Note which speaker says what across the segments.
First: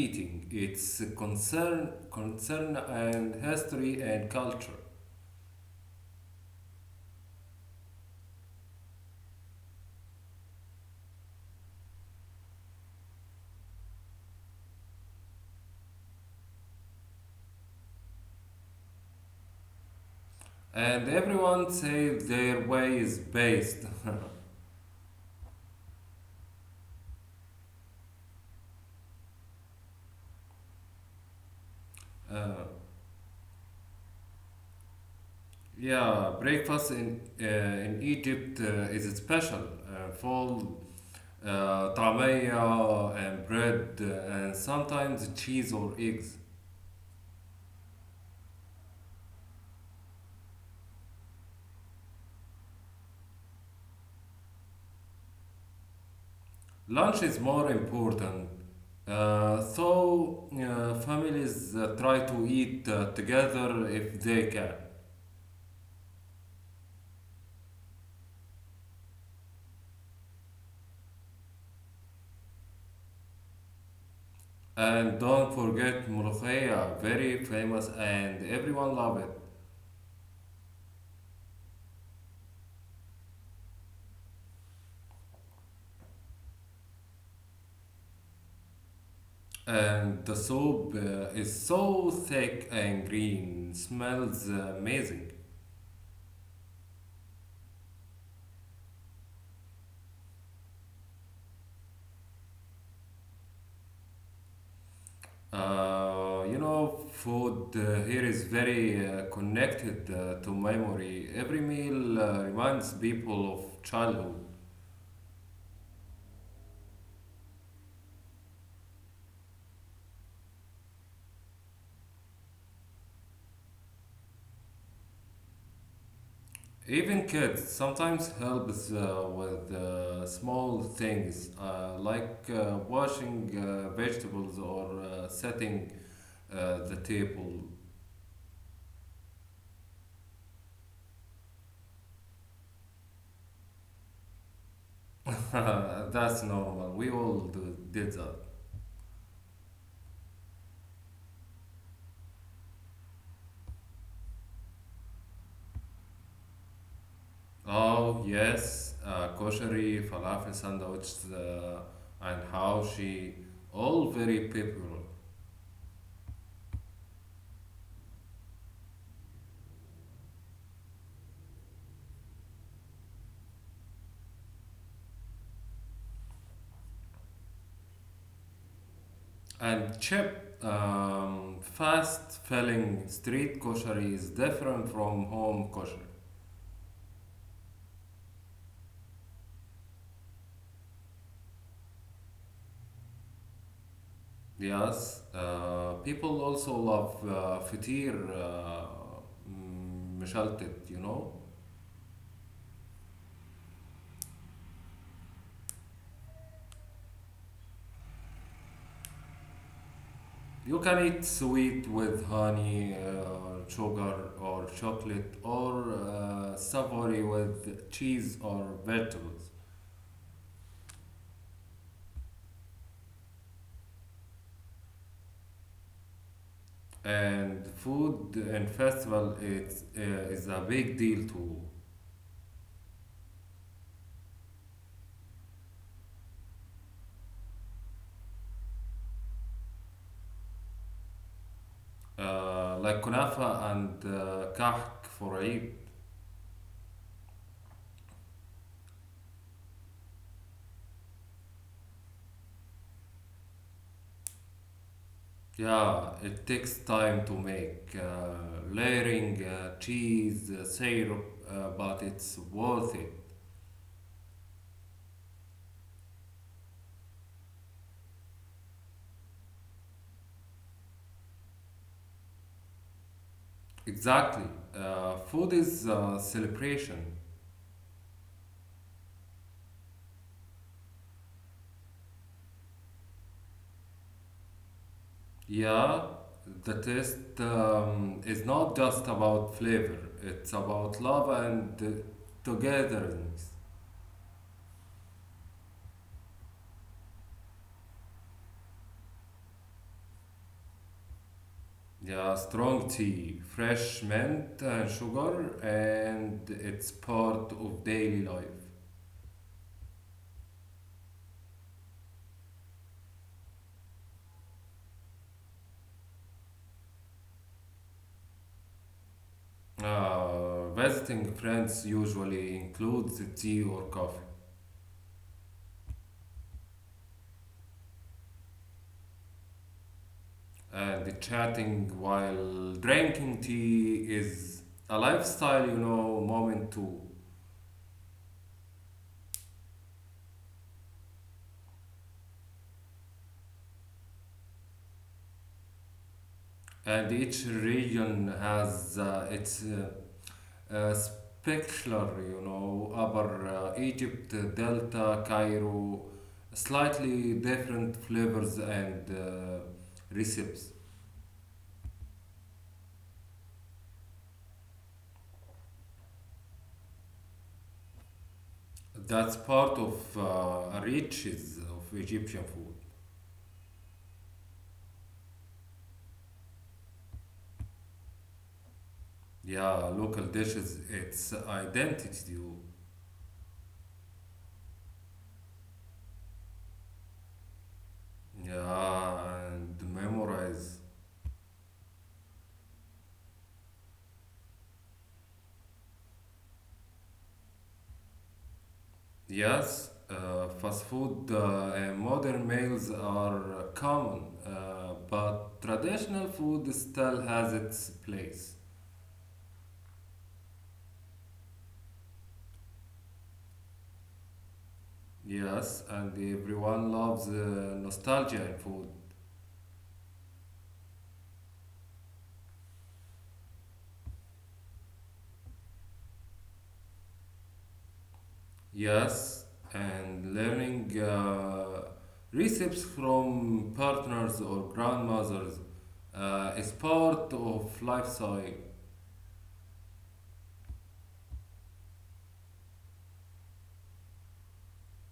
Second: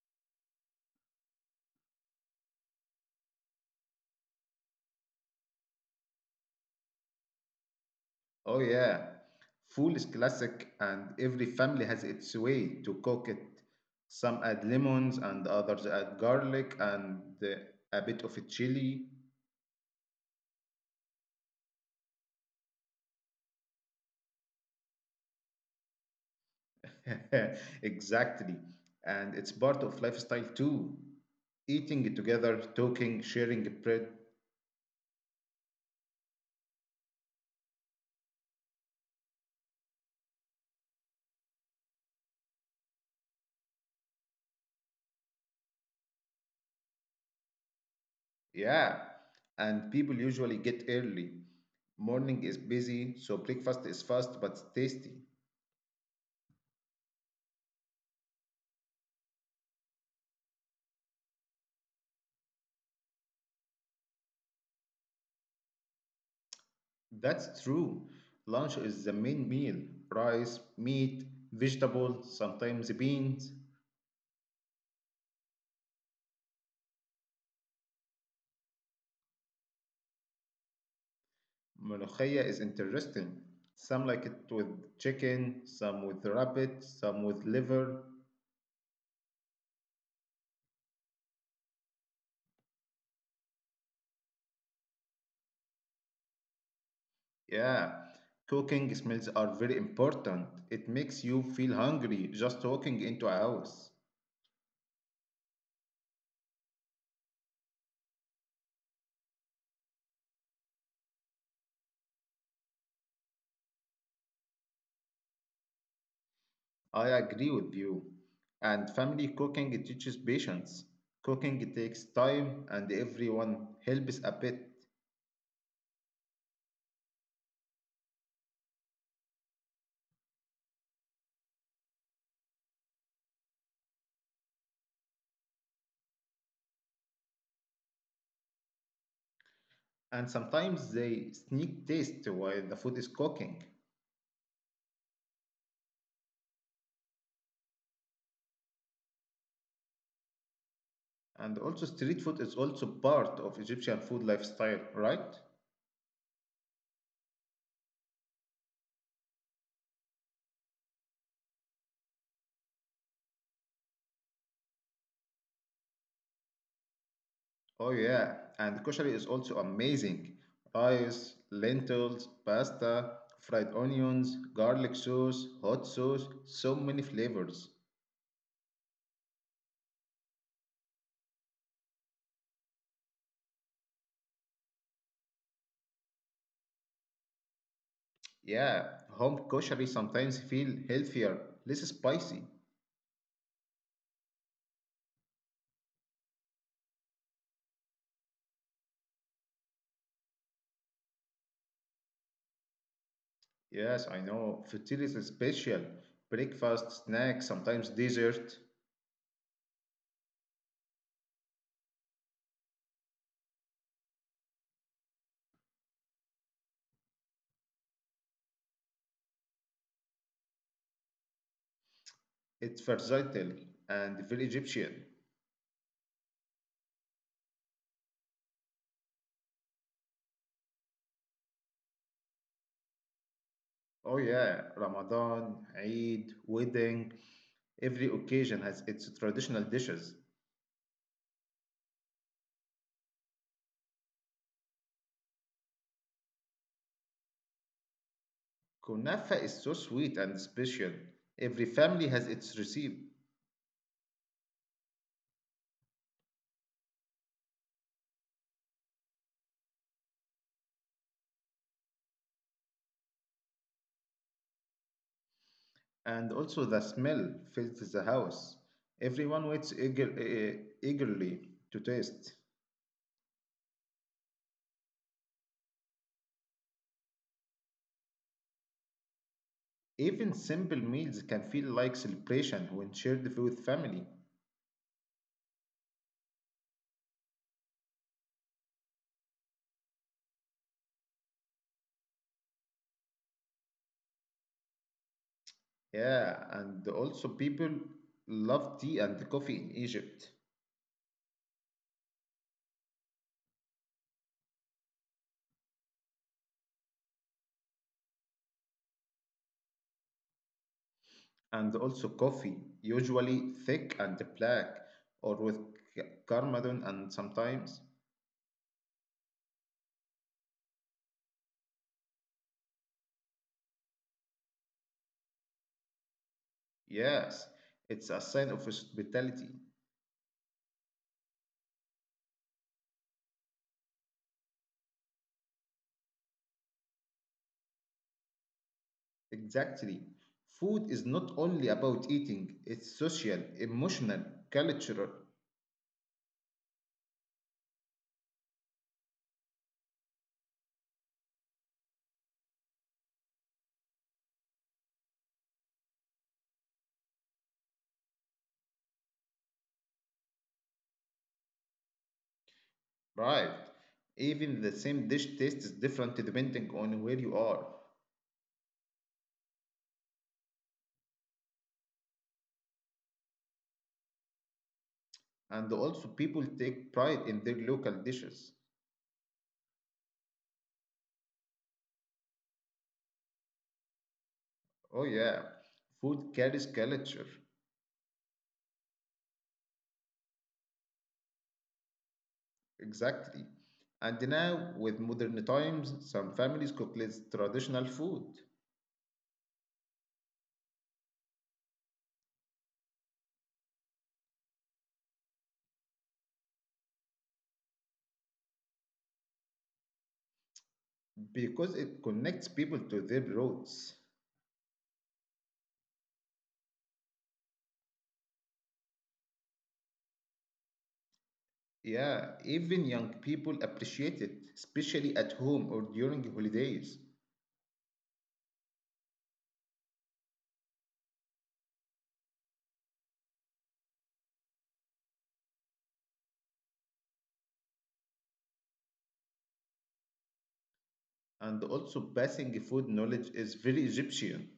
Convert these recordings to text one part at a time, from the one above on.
Speaker 1: eating. It's a concern and history and culture.
Speaker 2: Oh, yeah. Food is classic, and every family has its way to cook it. Some add lemons, and others add garlic, and a bit of a chili.
Speaker 1: And everyone says their way is based.
Speaker 2: Exactly. And it's part of lifestyle too. Eating
Speaker 1: Uh,
Speaker 2: together, talking, sharing bread.
Speaker 1: yeah, breakfast in Egypt is special, full طعمية and bread and sometimes cheese or eggs.
Speaker 2: Yeah. And people usually get early. Morning is busy, so breakfast is fast but tasty.
Speaker 1: Lunch is more important. So families try to eat together if they can.
Speaker 2: That's true. Lunch is the main meal. Rice, meat, vegetables, sometimes beans.
Speaker 1: And don't forget ملوخية, very famous and everyone love it.
Speaker 2: Molokhia is interesting. Some like it with chicken, some with rabbit, some with liver.
Speaker 1: And the soup is so thick and green, smells amazing.
Speaker 2: Yeah, cooking smells are very important. It makes you feel hungry just walking into a house.
Speaker 1: Food here is very connected to memory. Every meal reminds people of childhood.
Speaker 2: I agree with you. And family cooking teaches patience. Cooking takes time and everyone helps a bit.
Speaker 1: Even kids sometimes helps with small things like washing vegetables or setting the table.
Speaker 2: And sometimes they sneak taste while the food is cooking.
Speaker 1: That's normal. We all did that.
Speaker 2: And also street food is also part of Egyptian food lifestyle, right?
Speaker 1: Oh, yes, koshari, falafel sandwiches, and haoshi, all very popular.
Speaker 2: Oh yeah, and koshari is also amazing. Rice, lentils, pasta, fried onions, garlic sauce, hot sauce, so many flavors.
Speaker 1: And cheap, fast filling street koshari is different from home koshari.
Speaker 2: Yeah, home koshari sometimes feel healthier, less spicy.
Speaker 1: Yes, people also love fatir, mishaltat, you know.
Speaker 2: Yes, I know. Futil is special. Breakfast, snack, sometimes dessert.
Speaker 1: You can eat sweet with honey, sugar or chocolate or savory with cheese or vegetables.
Speaker 2: It's versatile and very Egyptian.
Speaker 1: And food and festival is a big deal too.
Speaker 2: Oh yeah, Ramadan, Eid, wedding, every occasion has its traditional dishes.
Speaker 1: Like kunafa and kahk for Eid.
Speaker 2: Kunafa is so sweet and special. Every family has its recipe,
Speaker 1: Yeah, it takes time to make layering, cheese, syrup, but it's worth it.
Speaker 2: and also the smell fills the house. Everyone waits eagerly to taste.
Speaker 1: Exactly. Food is celebration.
Speaker 2: Even simple meals can feel like celebration when shared with family.
Speaker 1: Yeah, the taste is not just about flavor, it's about love and togetherness.
Speaker 2: Yeah, and also people love tea and coffee in Egypt.
Speaker 1: Yeah, strong tea, fresh mint and sugar, and it's part of daily life.
Speaker 2: And also coffee, usually thick and black, or with cardamom and sometimes.
Speaker 1: Visiting friends usually includes tea or coffee,
Speaker 2: Yes, it's a sign of hospitality.
Speaker 1: and chatting while drinking tea is a lifestyle, you know, moment too.
Speaker 2: Exactly. Food is not only about eating, it's social, emotional, cultural,
Speaker 1: And each region has its آه، spectacular, you know, Upper Egypt, Delta, Cairo, slightly different flavors and recipes.
Speaker 2: right? Even the same dish tastes different depending on where you are.
Speaker 1: That's part of riches of Egyptian food.
Speaker 2: And also, people take pride in their local dishes.
Speaker 1: Yeah, local dishes, its identity,
Speaker 2: Oh, yeah. Food carries culture.
Speaker 1: yeah, and memorize.
Speaker 2: Exactly. And now, with modern times, some families cook less traditional food
Speaker 1: Yes, fast food and modern meals are common, but traditional food still has its place.
Speaker 2: because it connects people to their roots.
Speaker 1: Yes, and everyone loves nostalgia in food.
Speaker 2: Yeah, even young people appreciate it, especially at home or during holidays.
Speaker 1: Yes, and learning recipes from partners or grandmothers is part of lifestyle.
Speaker 2: And also, passing food knowledge is very Egyptian.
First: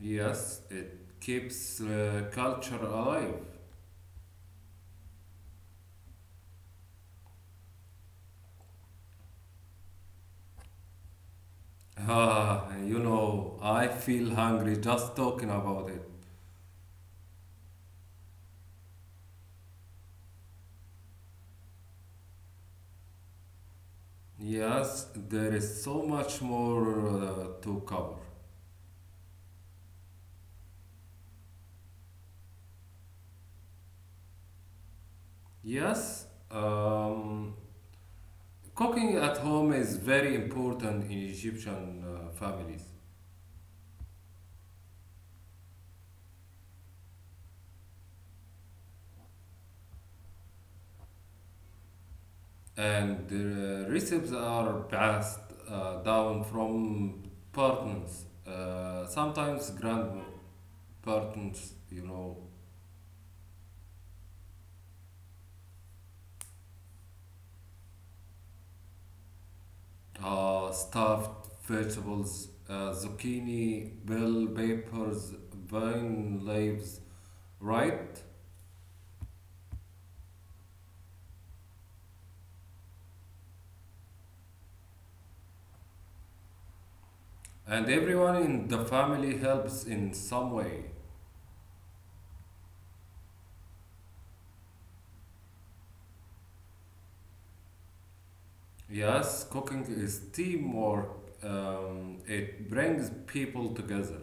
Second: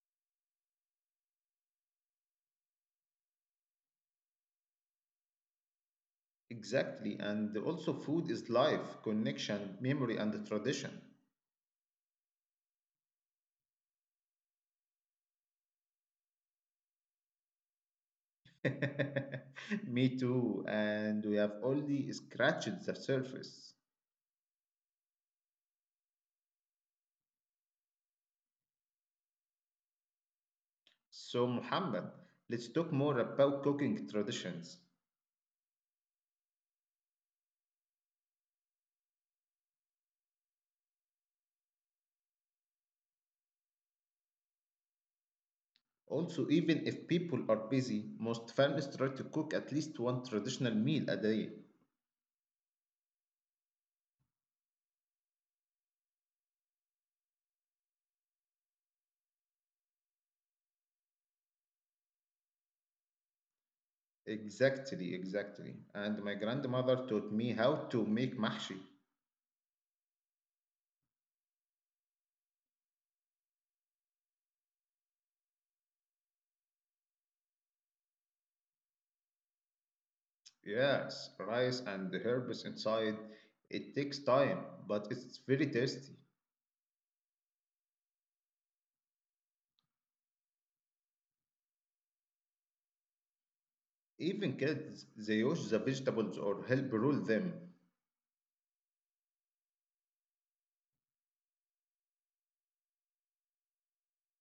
Speaker 1: Yes, it keeps culture alive.
Speaker 2: Exactly. And also, food is life, connection, memory, and tradition.
Speaker 1: I feel hungry just talking about it.
Speaker 2: Me too. And we have only scratched the surface.
Speaker 1: Yes, there is so much more to cover.
Speaker 2: So, Muhammad, let's talk more about cooking traditions.
Speaker 1: Yes, um, cooking at home is very important in Egyptian families,
Speaker 2: Also, even if people are busy, most families try to cook at least one traditional meal a day.
Speaker 1: and the recipes are passed down from partners, sometimes grandparents, you know,
Speaker 2: Exactly, exactly. And my grandmother taught me how to make mahshi.
Speaker 1: stuffed vegetables, zucchini, bell peppers, vine leaves, right?
Speaker 2: Yes, rice and the herbs inside. It takes time, but it's very tasty.
Speaker 1: And everyone in the family helps in some way.
Speaker 2: Even kids, they wash the vegetables or help roll them.
Speaker 1: Yes, cooking is teamwork. It brings people together.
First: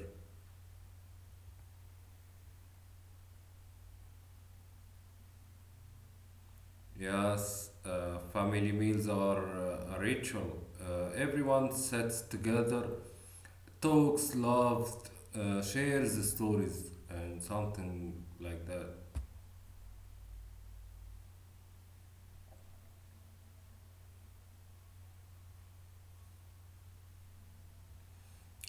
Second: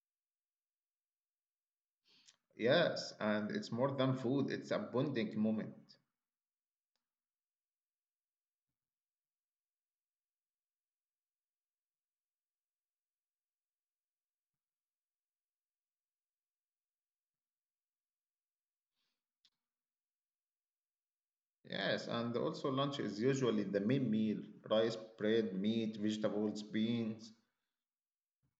Speaker 2: Yes, and it's more than food, it's a bonding moment.
Speaker 1: Yes, family meals are a ritual. Everyone sits together, talks, laughs, shares stories, and something like that.
Speaker 2: Yes, and also lunch is usually the main meal. Rice, bread, meat, vegetables, beans.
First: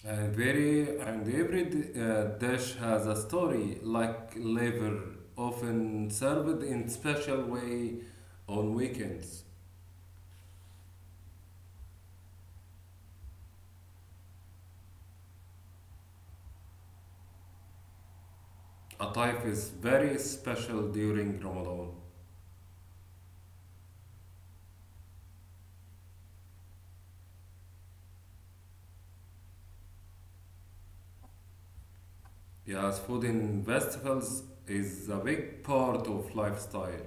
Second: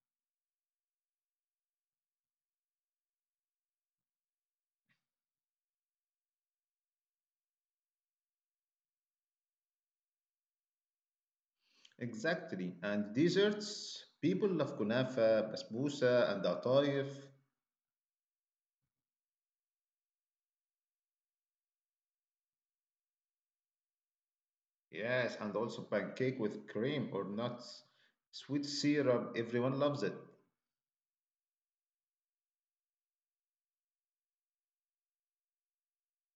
Speaker 1: And every dish has a story, like liver, often served in special way on weekends.
Speaker 2: Exactly. And desserts, people love kunafa, basbousa, and atayef.
Speaker 1: A Ataif is very special during Ramadan.
Speaker 2: Yes, and also pancake with cream or nuts, sweet syrup, everyone loves it.
Speaker 1: Yes, food in festivals is a big part of lifestyle.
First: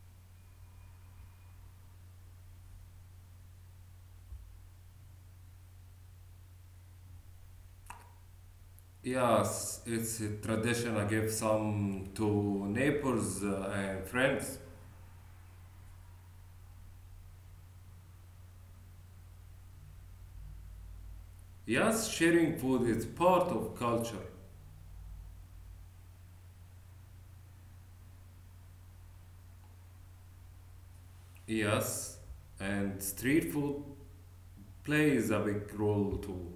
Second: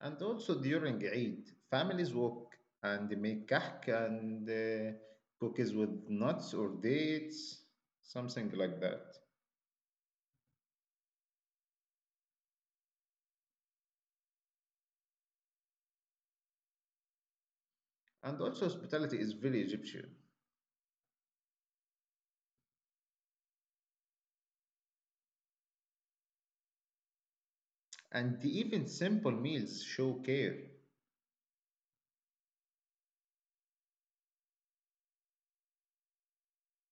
Speaker 2: And also during Eid, families walk and they make kahk and cookies with nuts or dates, something like that.
Speaker 1: Yes, it's a tradition I give some to neighbors and friends.
Speaker 2: And also hospitality is very Egyptian.
Speaker 1: Yes, sharing food is part of culture.
Speaker 2: And even simple meals show care.
Speaker 1: Yes, and street food plays a big role too.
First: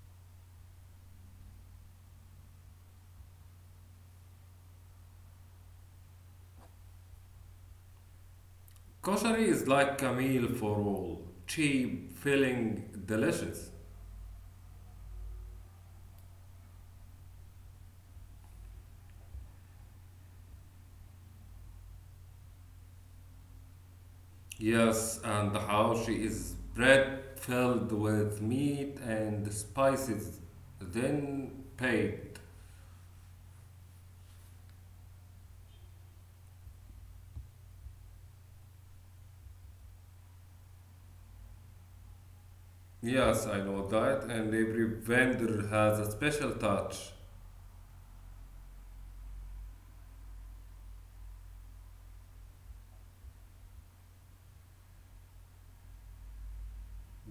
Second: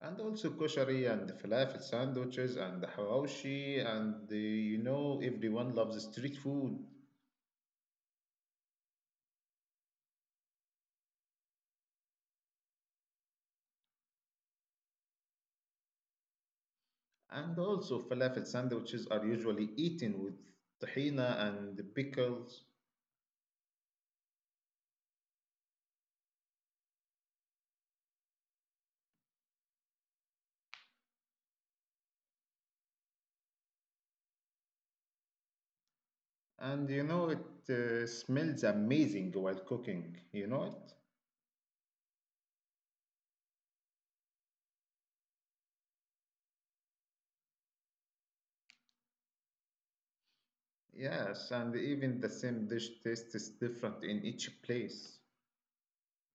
Speaker 2: And also koshari and the falafel sandwiches and the hawashi and the, you know everyone loves street food.
Speaker 1: Kosher is like a meal for all, cheap, filling, delicious.
Speaker 2: And also, falafel sandwiches are usually eaten with tahina and pickles.
Speaker 1: Yes, and how she is bread filled with meat and spices, then paid.
Speaker 2: And you know, it smells amazing while cooking, you know it?
Speaker 1: Yes, I know that, and every vendor has a special touch.
Speaker 2: Yes, and even the same dish tastes different in each place.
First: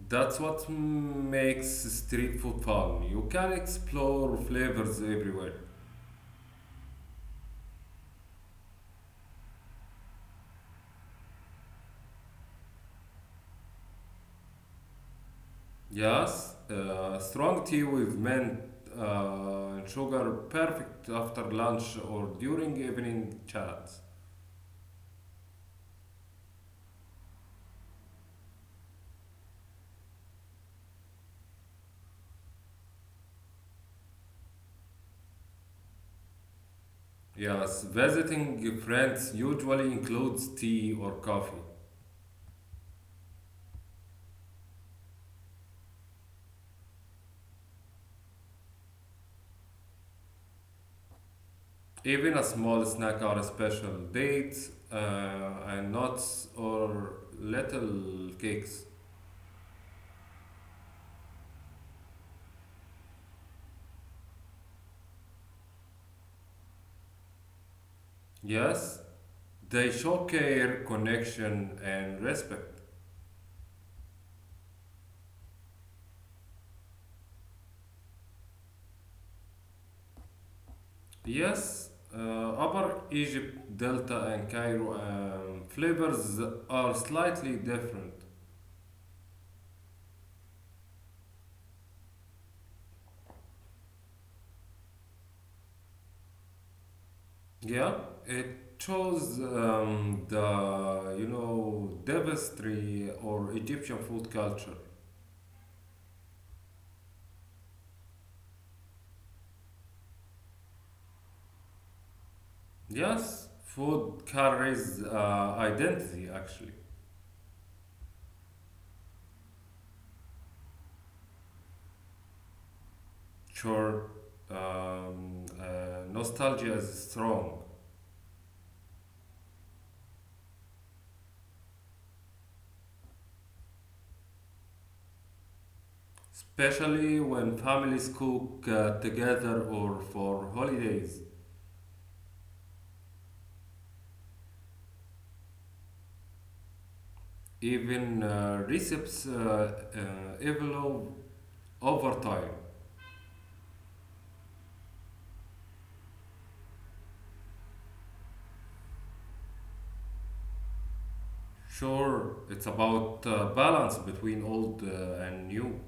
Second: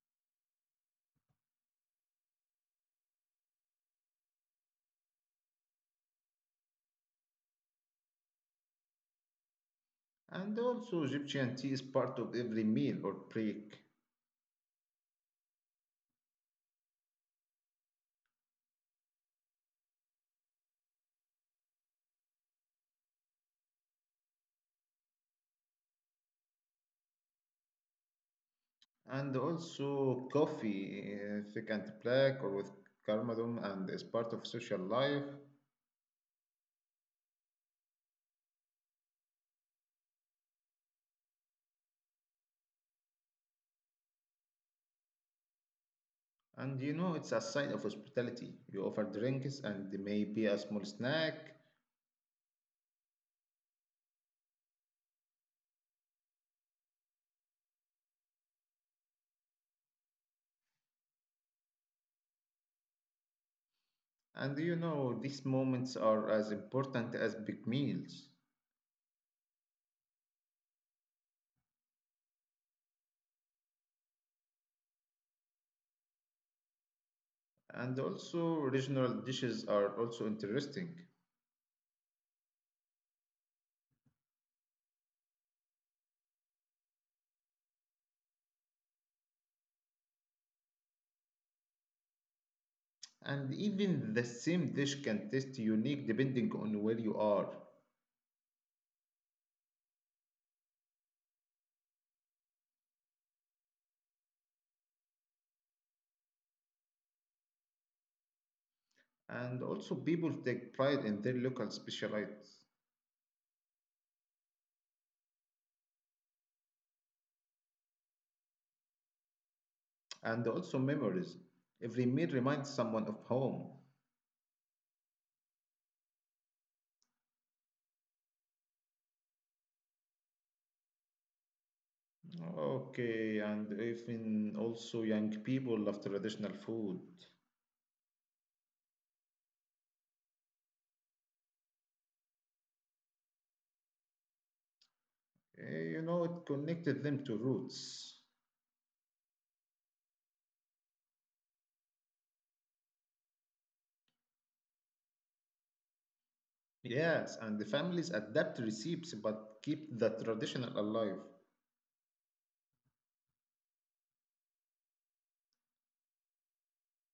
Speaker 1: That's what makes street food fun. You can explore flavors everywhere.
Speaker 2: And also, Egyptian tea is part of every meal or break.
Speaker 1: Yes, strong tea with mint and sugar, perfect after lunch or during evening chats.
Speaker 2: And also, coffee, thick and black or with cardamom, and is part of social life.
Speaker 1: Yes, visiting friends usually includes tea or coffee,
Speaker 2: And you know, it's a sign of hospitality. You offer drinks and maybe a small snack.
Speaker 1: even a small snack or a special date, and nuts or little cakes.
Speaker 2: And you know, these moments are as important as big meals.
Speaker 1: Yes, they show care, connection, and respect.
Speaker 2: And also, regional dishes are also interesting.
Speaker 1: Yes, Upper Egypt, Delta, and Cairo flavors are slightly different.
Speaker 2: And even the same dish can taste unique depending on where you are.
Speaker 1: Yeah, it chose tapestry or Egyptian food culture.
Speaker 2: And also, people take pride in their local specialities
Speaker 1: Yes, food carries identity actually.
Speaker 2: and also memories. Every meal reminds someone of home.
Speaker 1: Sure, nostalgia is strong,
Speaker 2: Okay, and even also young people love traditional food.
Speaker 1: especially when families cook together or for holidays.
Speaker 2: You know, it connected them to roots.
Speaker 1: Even recipes evolve over time.
Speaker 2: Yes, and the families adapt recipes but keep the traditional alive.
Speaker 1: Sure, it's about balance between old and new.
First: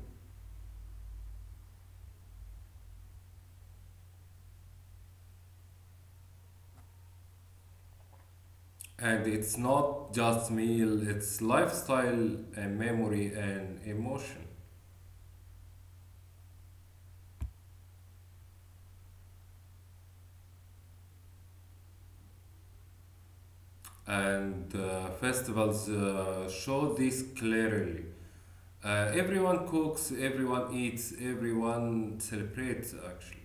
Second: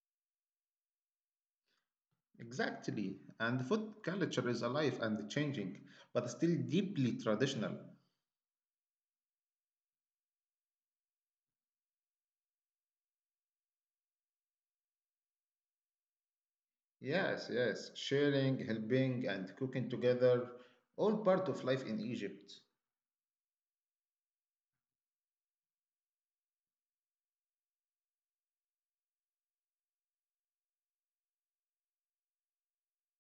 Speaker 2: Exactly. And food culture is alive and changing, but still deeply traditional.
Speaker 1: And it's not just meal, it's lifestyle and memory and emotion.
Speaker 2: Yes, yes. Sharing, helping, and cooking together, all part of life in Egypt.
Speaker 1: And festivals show this clearly. Everyone cooks, everyone eats, everyone celebrates, actually.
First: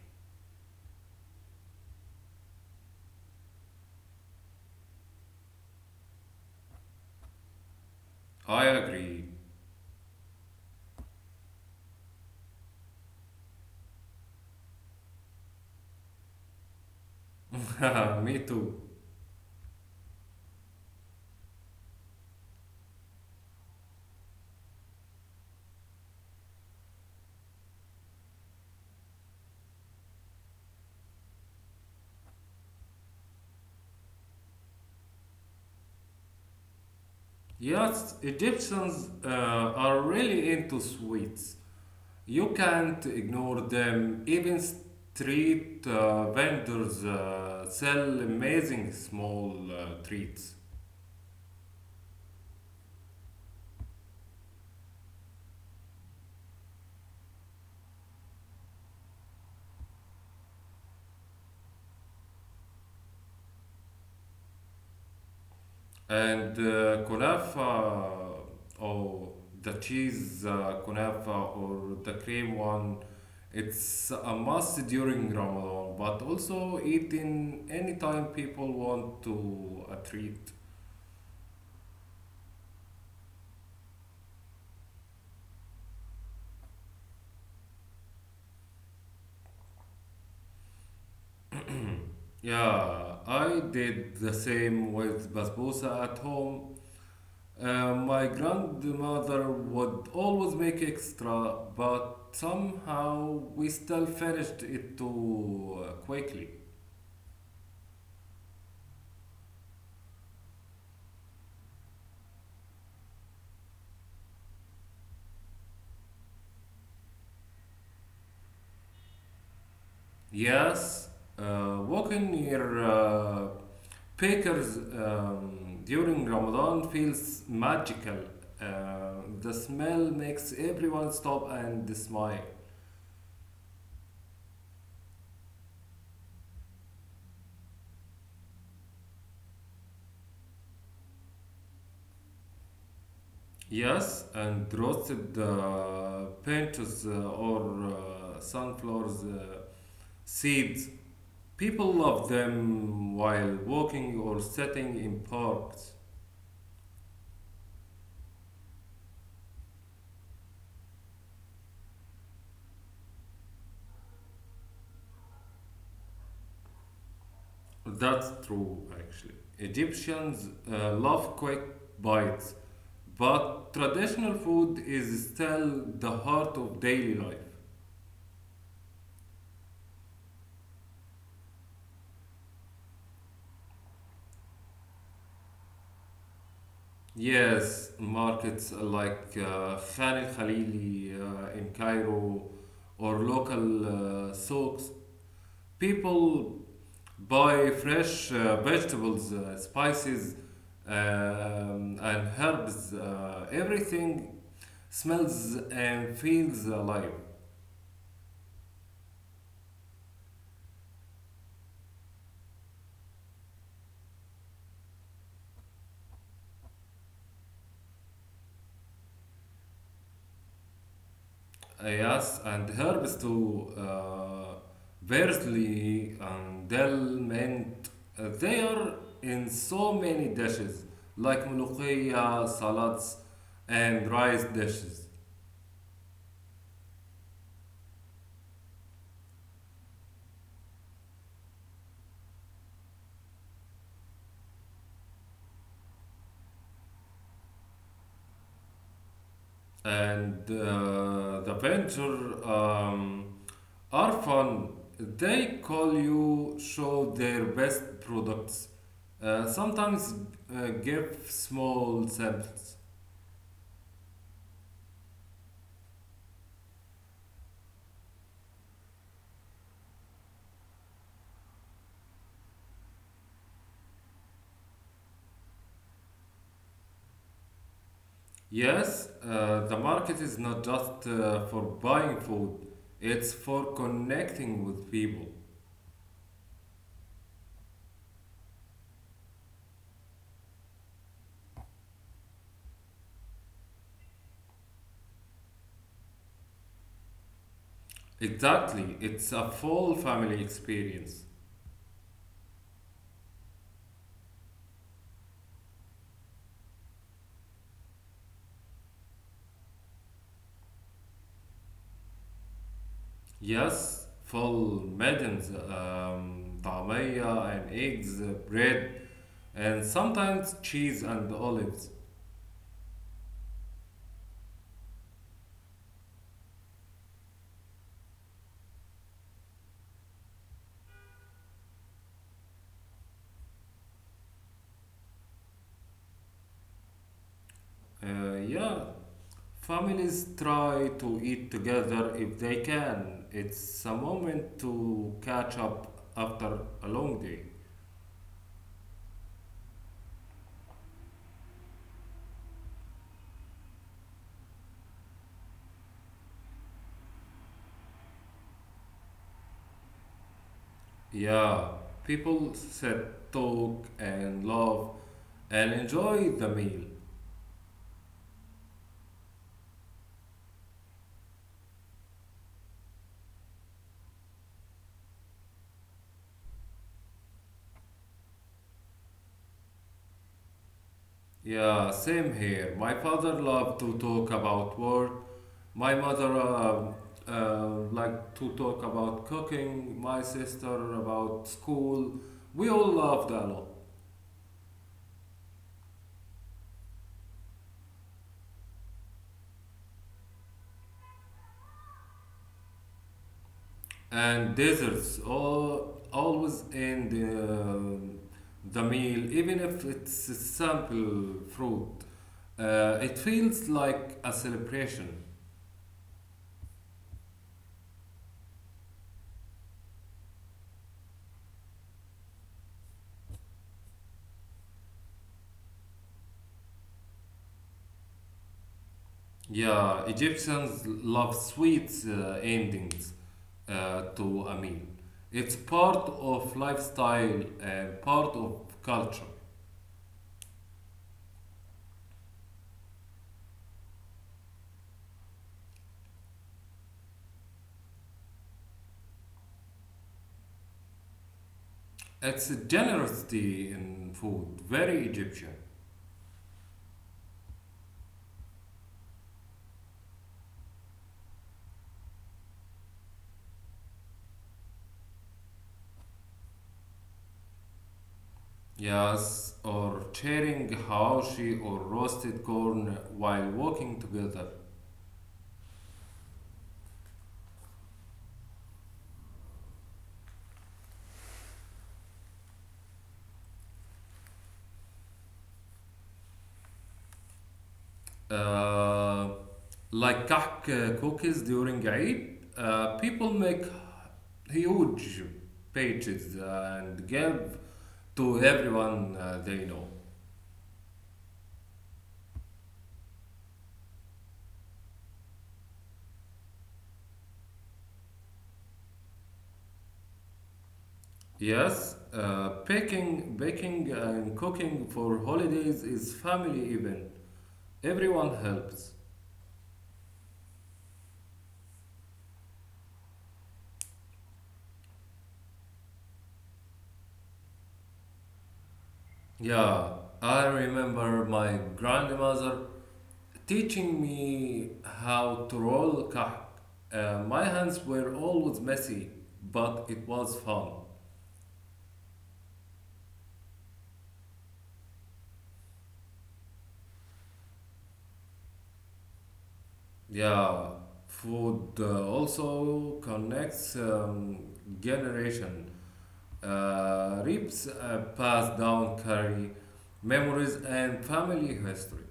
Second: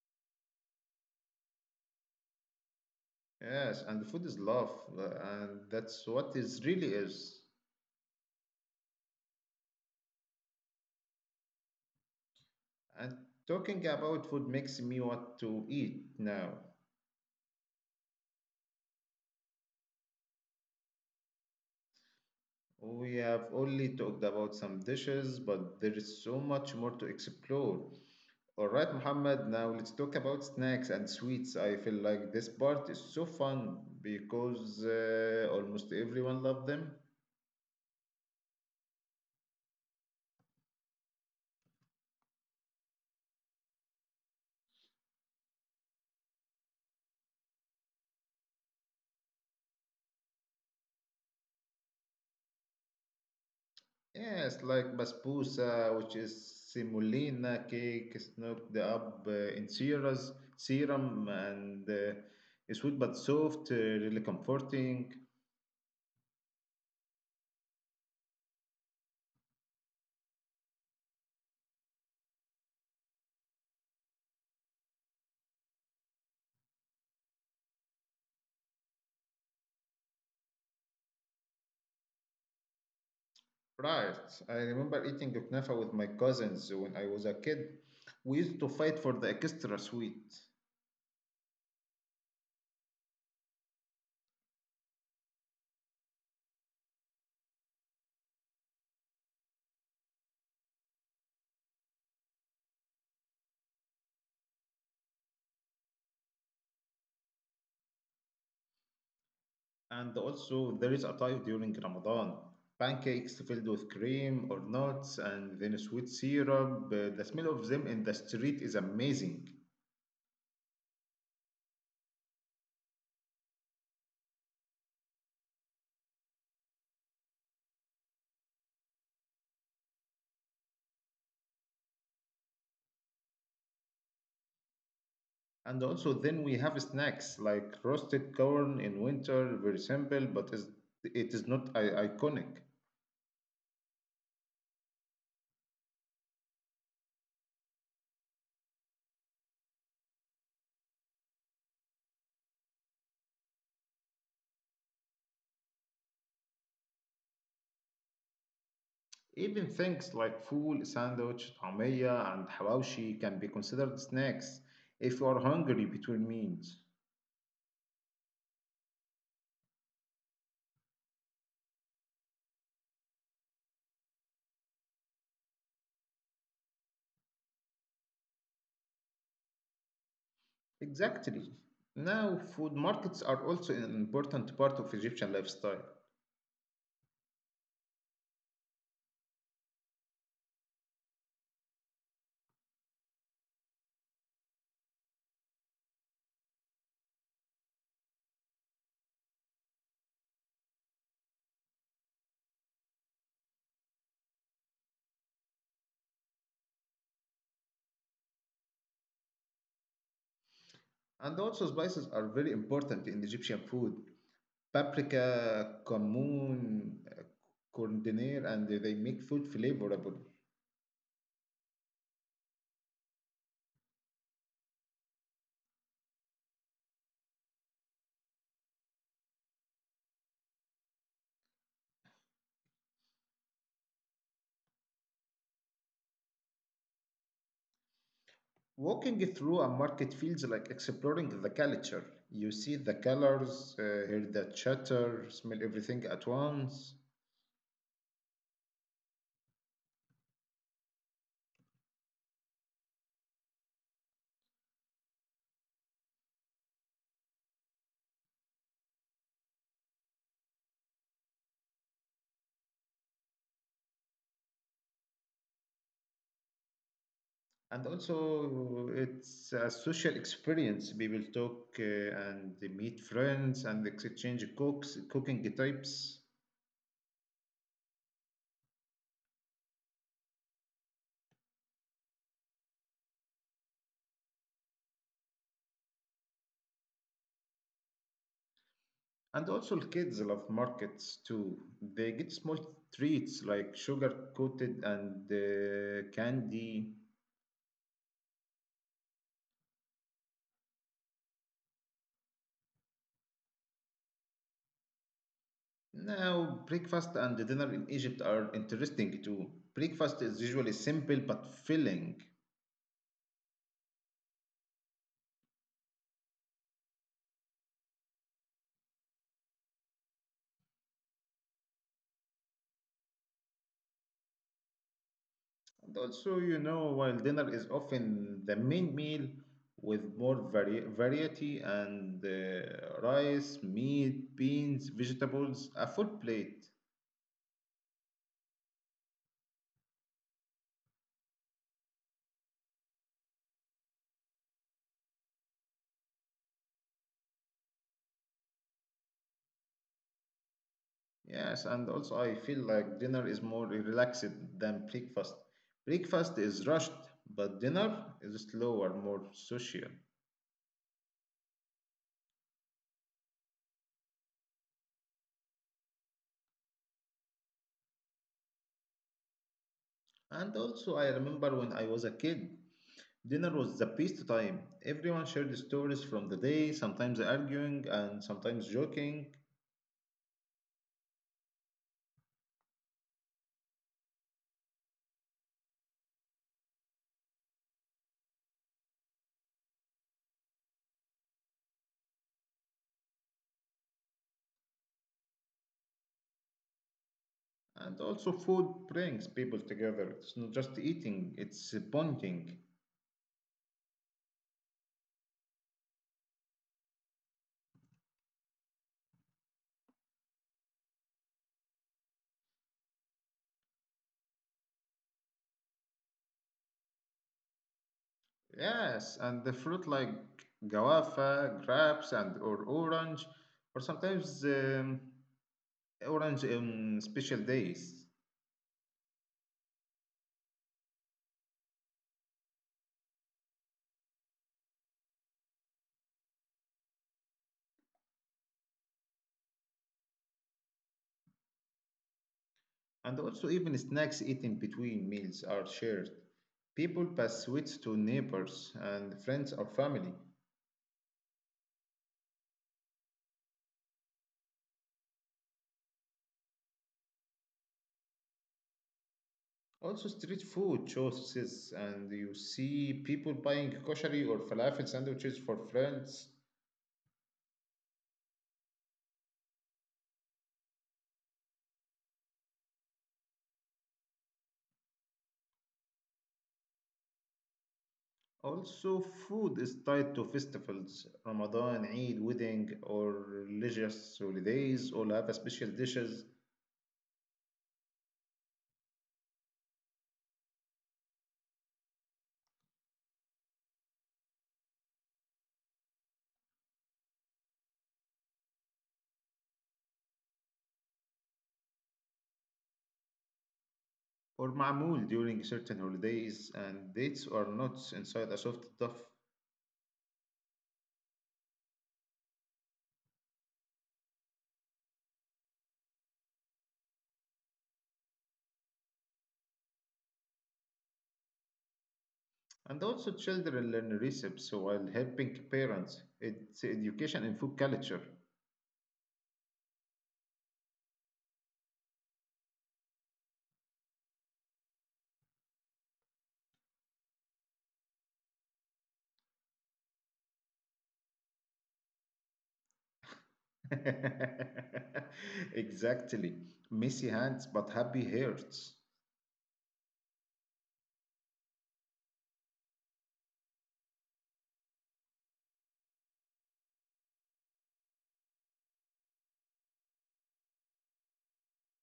Speaker 2: Yes, and food is love, and that's what is really is.
Speaker 1: I agree.
Speaker 2: And talking about food makes me want to eat now.
Speaker 1: Me too.
Speaker 2: We have only talked about some dishes, but there is so much more to explore. All right, Muhammad, now let's talk about snacks and sweets. I feel like this part is so fun because almost everyone loves them.
Speaker 1: Yes, Egyptians are really into sweets. You can't ignore them. Even street vendors sell amazing small treats.
Speaker 2: Yes, like basbousa, which is semolina cake, snooked up in syrups, serum, and it's sweet but soft, really comforting.
Speaker 1: And kunafa or the cheese kunafa or the cream one, it's a must during Ramadan, but also eaten anytime people want to a treat.
Speaker 2: Right. I remember eating kunafa with my cousins when I was a kid. We used to fight for the extra sweet.
Speaker 1: Yeah, I did the same with basbousa at home. My grandmother would always make extra, but somehow we still finished it too quickly.
Speaker 2: And also, there is a type during Ramadan. Pancakes filled with cream or nuts and then sweet syrup. The smell of them in the street is amazing.
Speaker 1: Yes, walking near bakers during Ramadan feels magical. The smell makes everyone stop and smile.
Speaker 2: And also, then we have snacks like roasted corn in winter, very simple, it is not iconic.
Speaker 1: Yes, and roasted pinches or sunflowers seeds. People love them while walking or sitting in parks.
Speaker 2: Even things like food sandwich, طعمية, and hawashi can be considered snacks if you are hungry between meals.
Speaker 1: That's true, actually. Egyptians love quick bites, but traditional food is still the heart of daily life.
Speaker 2: Exactly. Now, food markets are also an important part of Egyptian lifestyle.
Speaker 1: Yes, markets like Khan el Khalili in Cairo or local souks. People buy fresh vegetables, spices, and herbs. Everything smells and feels alive.
Speaker 2: And also, spices are very important in Egyptian food. Paprika, cumin, coriander, and they make food flavorable.
Speaker 1: Yes, and herbs to parsley and dill, mint. They are in so many dishes like mulukhiyah, salads, and rice dishes.
Speaker 2: Walking through a market feels like exploring the culture. You see the colors, hear the chatter, smell everything at once.
Speaker 1: And the venture. Are fun. They call you show their best products. Sometimes give small samples.
Speaker 2: And also, it's a social experience. People talk and they meet friends and exchange cooks, cooking types.
Speaker 1: Yes, the market is not just for buying food, it's for connecting with people.
Speaker 2: And also, kids love markets too. They get small treats like sugar coated and candy.
Speaker 1: Exactly, it's a full family experience.
Speaker 2: Now, breakfast and dinner in Egypt are interesting too. Breakfast is usually simple but filling.
Speaker 1: Yes, full maidens, طعمية and eggs, bread, and sometimes cheese and olives.
Speaker 2: And also, you know, while dinner is often the main meal with more variety and rice, meat, beans, vegetables, a full plate.
Speaker 1: Yeah, families try to eat together if they can. It's a moment to catch up after a long day.
Speaker 2: Yes, and also I feel like dinner is more relaxed than breakfast. Breakfast is rushed, but dinner is slower, more social.
Speaker 1: Yeah, people sit, talk, and laugh and enjoy the meal.
Speaker 2: And also, I remember when I was a kid. Dinner was the best time. Everyone shared stories from the day, sometimes arguing and sometimes joking.
Speaker 1: Yeah, same here. My father loved to talk about work. My mother uh, liked to talk about cooking. My sister about school. We all loved a lot.
Speaker 2: And also, food brings people together. It's not just eating, it's bonding.
Speaker 1: And desserts always in the meal, even if it's a simple fruit. It feels like a celebration.
Speaker 2: Yes, and the fruit like guava, grapes, and or orange, or sometimes orange on special days.
Speaker 1: Yeah, Egyptians love sweet endings to a meal. It's part of lifestyle and part of culture.
Speaker 2: And also, even snacks eaten between meals are shared. People pass sweets to neighbors and friends or family.
Speaker 1: It's generosity in food, very Egyptian.
Speaker 2: Also, street food choices, and you see people buying koshari or falafel sandwiches for friends.
Speaker 1: Yes, or sharing hawashi or roasted corn while walking together.
Speaker 2: Also, food is tied to festivals. Ramadan, Eid, wedding, or religious holidays all have special dishes
Speaker 1: Uh, like kahk cookies during Eid, people make huge pages and give to everyone they know.
Speaker 2: or ma'amul during certain holidays, and dates are nuts inside a soft stuff.
Speaker 1: Yes, baking and cooking for holidays is family event. Everyone helps.
Speaker 2: And also, children learn recipes while helping parents. It's education in food culture.
Speaker 1: Yeah, I remember my grandmother teaching me how to roll kahk. My hands were always messy, but it was fun.
Speaker 2: Exactly. Messy hands, but happy hearts.
Speaker 1: Yeah, food also connects generation. Reaps pass down carry memories and family history.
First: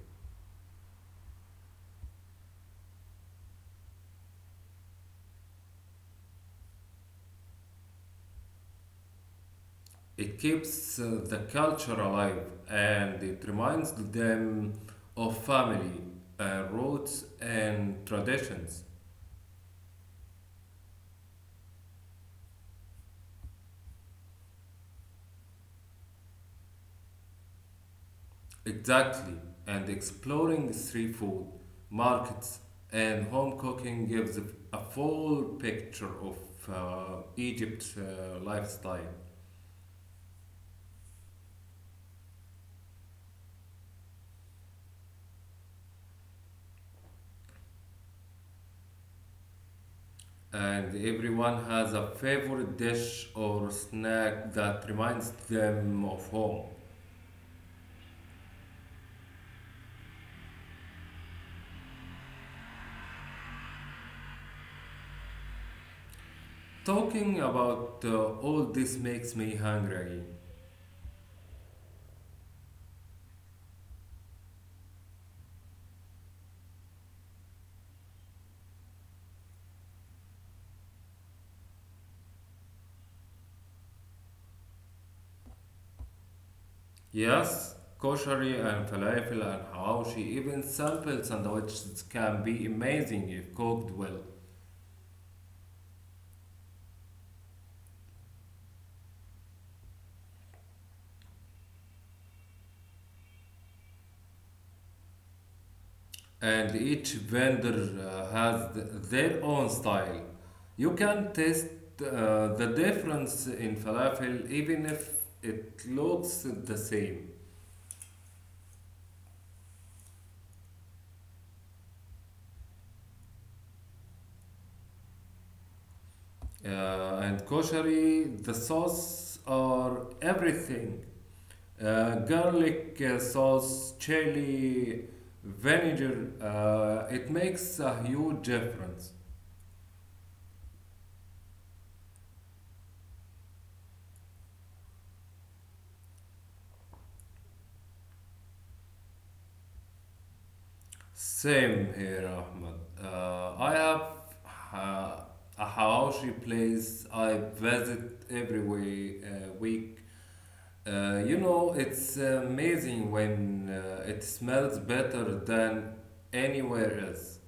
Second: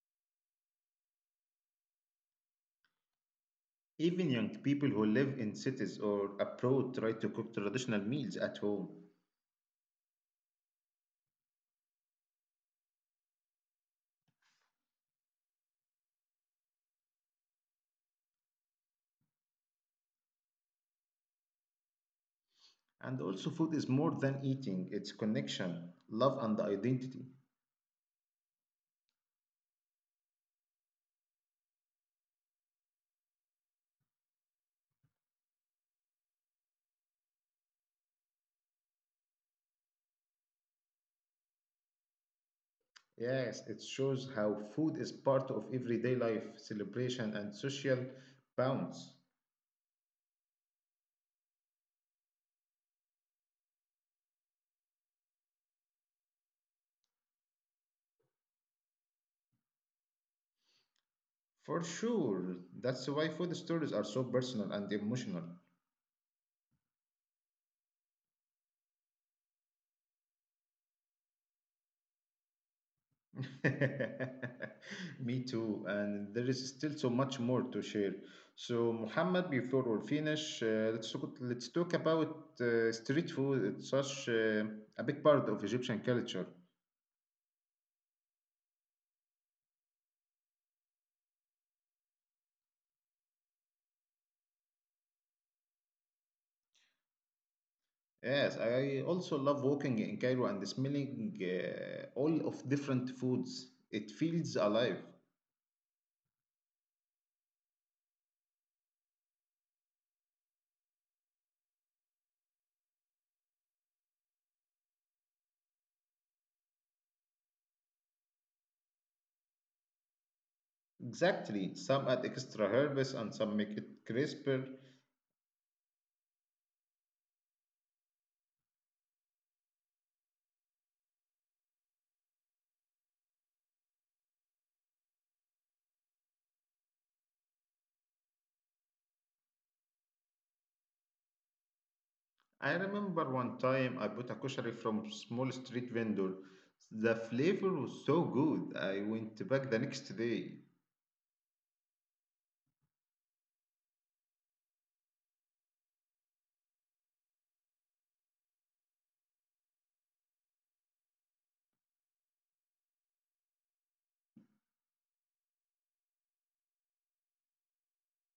Speaker 2: Even young people who live in cities or abroad try to cook traditional meals at home.
Speaker 1: It keeps the culture alive and it reminds them of family, roots, and traditions.
Speaker 2: And also, food is more than eating, it's connection, love, and identity.
Speaker 1: Exactly. And exploring street food, markets, and home cooking gives a full picture of Egypt's lifestyle.
Speaker 2: Yes, it shows how food is part of everyday life, celebration, and social bonds.
Speaker 1: And everyone has a favorite dish or snack that reminds them of home.
Speaker 2: For sure, that's why food stories are so personal and emotional.
Speaker 1: Talking about all this makes me hungry again.
Speaker 2: Me too, and there is still so much more to share. So, Muhammad, before we finish, let's talk about street food. It's such a big part of Egyptian culture.
Speaker 1: Yes, koshari and falafel and hawashi, even simple sandwiches can be amazing if cooked well.
Speaker 2: Yes, I also love walking in Cairo and smelling all of different foods. It feels alive.
Speaker 1: And each vendor has their own style. You can taste the difference in falafel even if it looks the same.
Speaker 2: Exactly. Some add extra herbs and some make it crisper.
Speaker 1: And koshari, the sauce or everything. Garlic sauce, chili, vinegar, it makes a huge difference.
Speaker 2: I remember one time I bought a kosher from a small street vendor. The flavor was so good. I went back the next day.
Speaker 1: Same here, Ahmed. I have uh, a hawashi place I visit every week. It's amazing when it smells better than anywhere else.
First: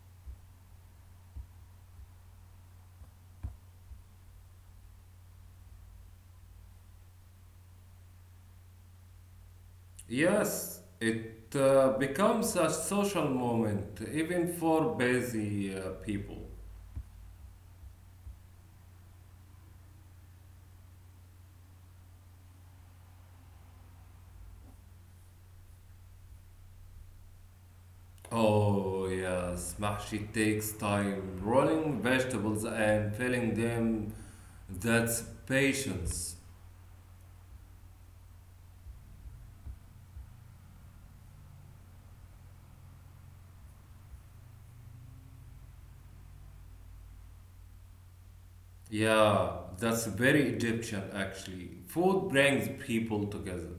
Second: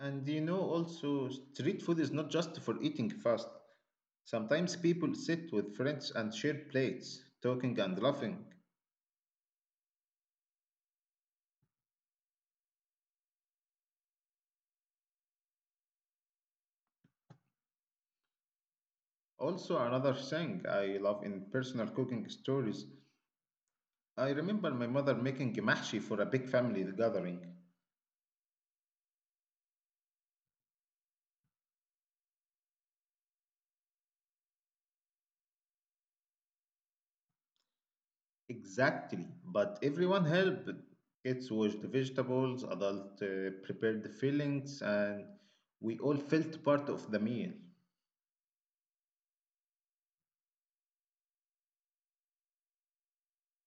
Speaker 2: And you know, also, street food is not just for eating fast. Sometimes people sit with friends and share plates, talking and laughing.
Speaker 1: Yes, it becomes a social moment, even for busy people.
Speaker 2: Also, another thing I love in personal cooking stories. I remember my mother making mahshi for a big family gathering.
Speaker 1: Oh, yes, mahshi takes time, rolling vegetables and filling them. That's patience.
Speaker 2: Exactly, but everyone helped. Kids washed the vegetables, adults prepared the fillings, and we all felt part of the meal.
Speaker 1: Yeah, that's very Egyptian actually. Food brings people together.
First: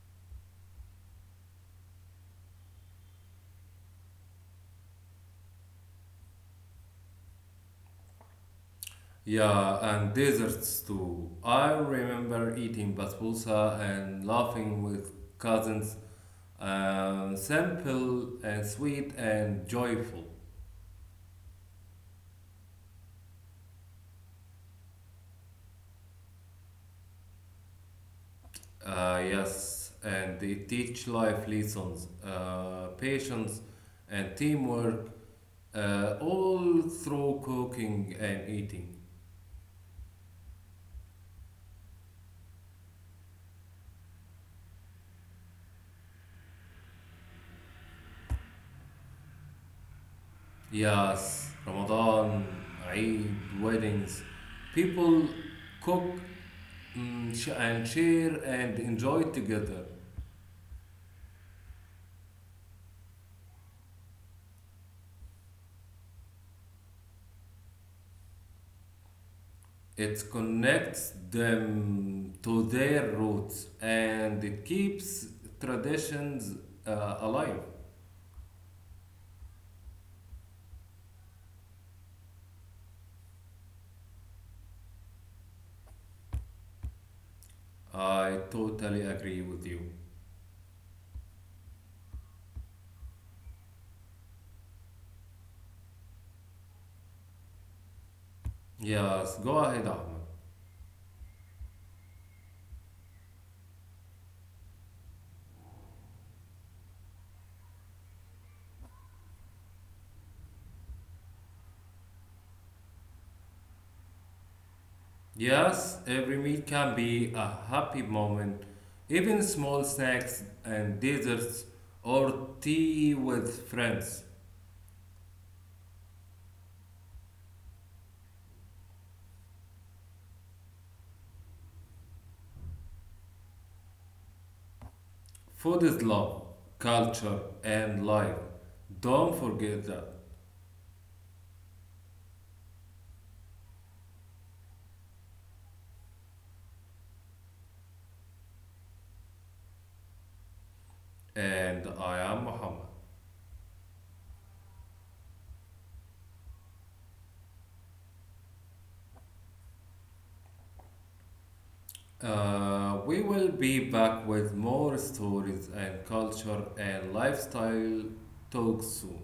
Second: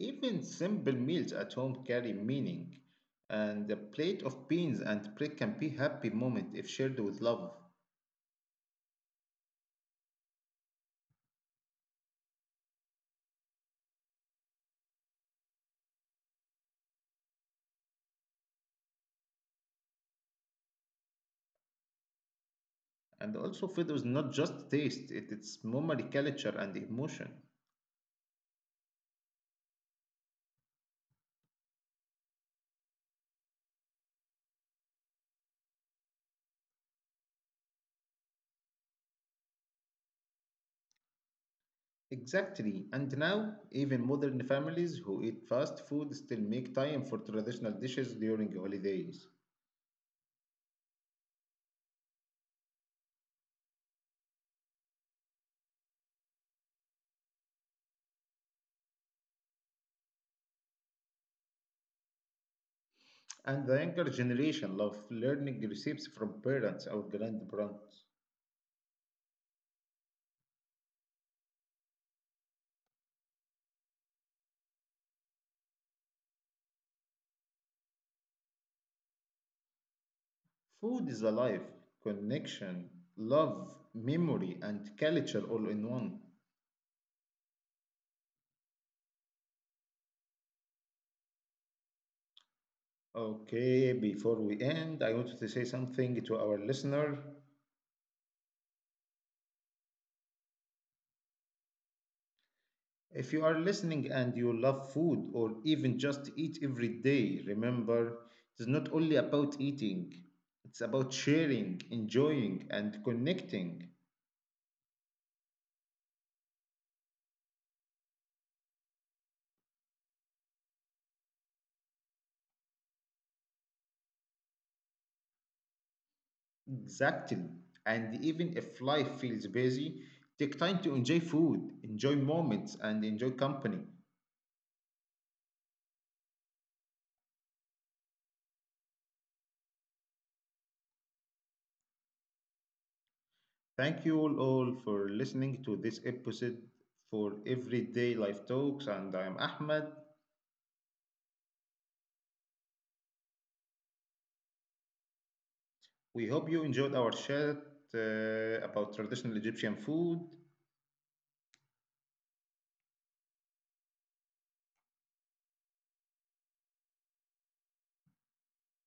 Speaker 2: Even simple meals at home carry meaning, and a plate of beans and bread can be happy moment if shared with love.
Speaker 1: Yeah, and desserts too. I remember eating basbousa and laughing with cousins. Simple and sweet and joyful.
Speaker 2: And also, food is not just taste; it is memory, culture, and emotion.
Speaker 1: Yes, and they teach life lessons, patience and teamwork, all through cooking and eating.
Speaker 2: Exactly, and now even modern families who eat fast food still make time for traditional dishes during holidays.
Speaker 1: Yes, Ramadan, Eid, weddings. People cook and share and enjoy together.
Speaker 2: And the younger generation love learning recipes from parents or grandparents.
Speaker 1: It connects them to their roots and it keeps traditions alive.
Speaker 2: Food is alive, connection, love, memory, and culture all in one.
Speaker 1: I totally agree with you.
Speaker 2: Okay, before we end, I wanted to say something to our listener.
Speaker 1: Yes, go ahead, Ahmed.
Speaker 2: If you are listening and you love food or even just eat every day, remember it's not only about eating, it's about sharing, enjoying, and connecting.
Speaker 1: Yes, every meal can be a happy moment. Even small snacks and desserts or tea with friends.
Speaker 2: Exactly. And even if life feels busy, take time to enjoy food, enjoy moments, and enjoy company.
Speaker 1: Food is love, culture, and life. Don't forget that.
Speaker 2: Thank you all for listening to this episode for Everyday Life Talks, and I'm Ahmed.
Speaker 1: And I am Muhammad.
Speaker 2: We hope you enjoyed our chat uh, about traditional Egyptian food.
Speaker 1: We will be back with more stories and culture and lifestyle talks soon.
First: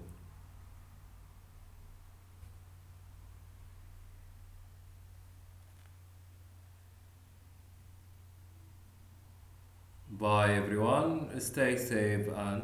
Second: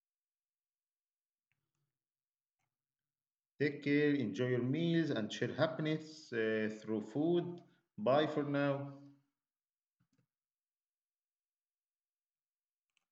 Speaker 2: Take care, enjoy your meals, and share happiness through food. Bye for now.
Speaker 1: Bye everyone. Stay safe and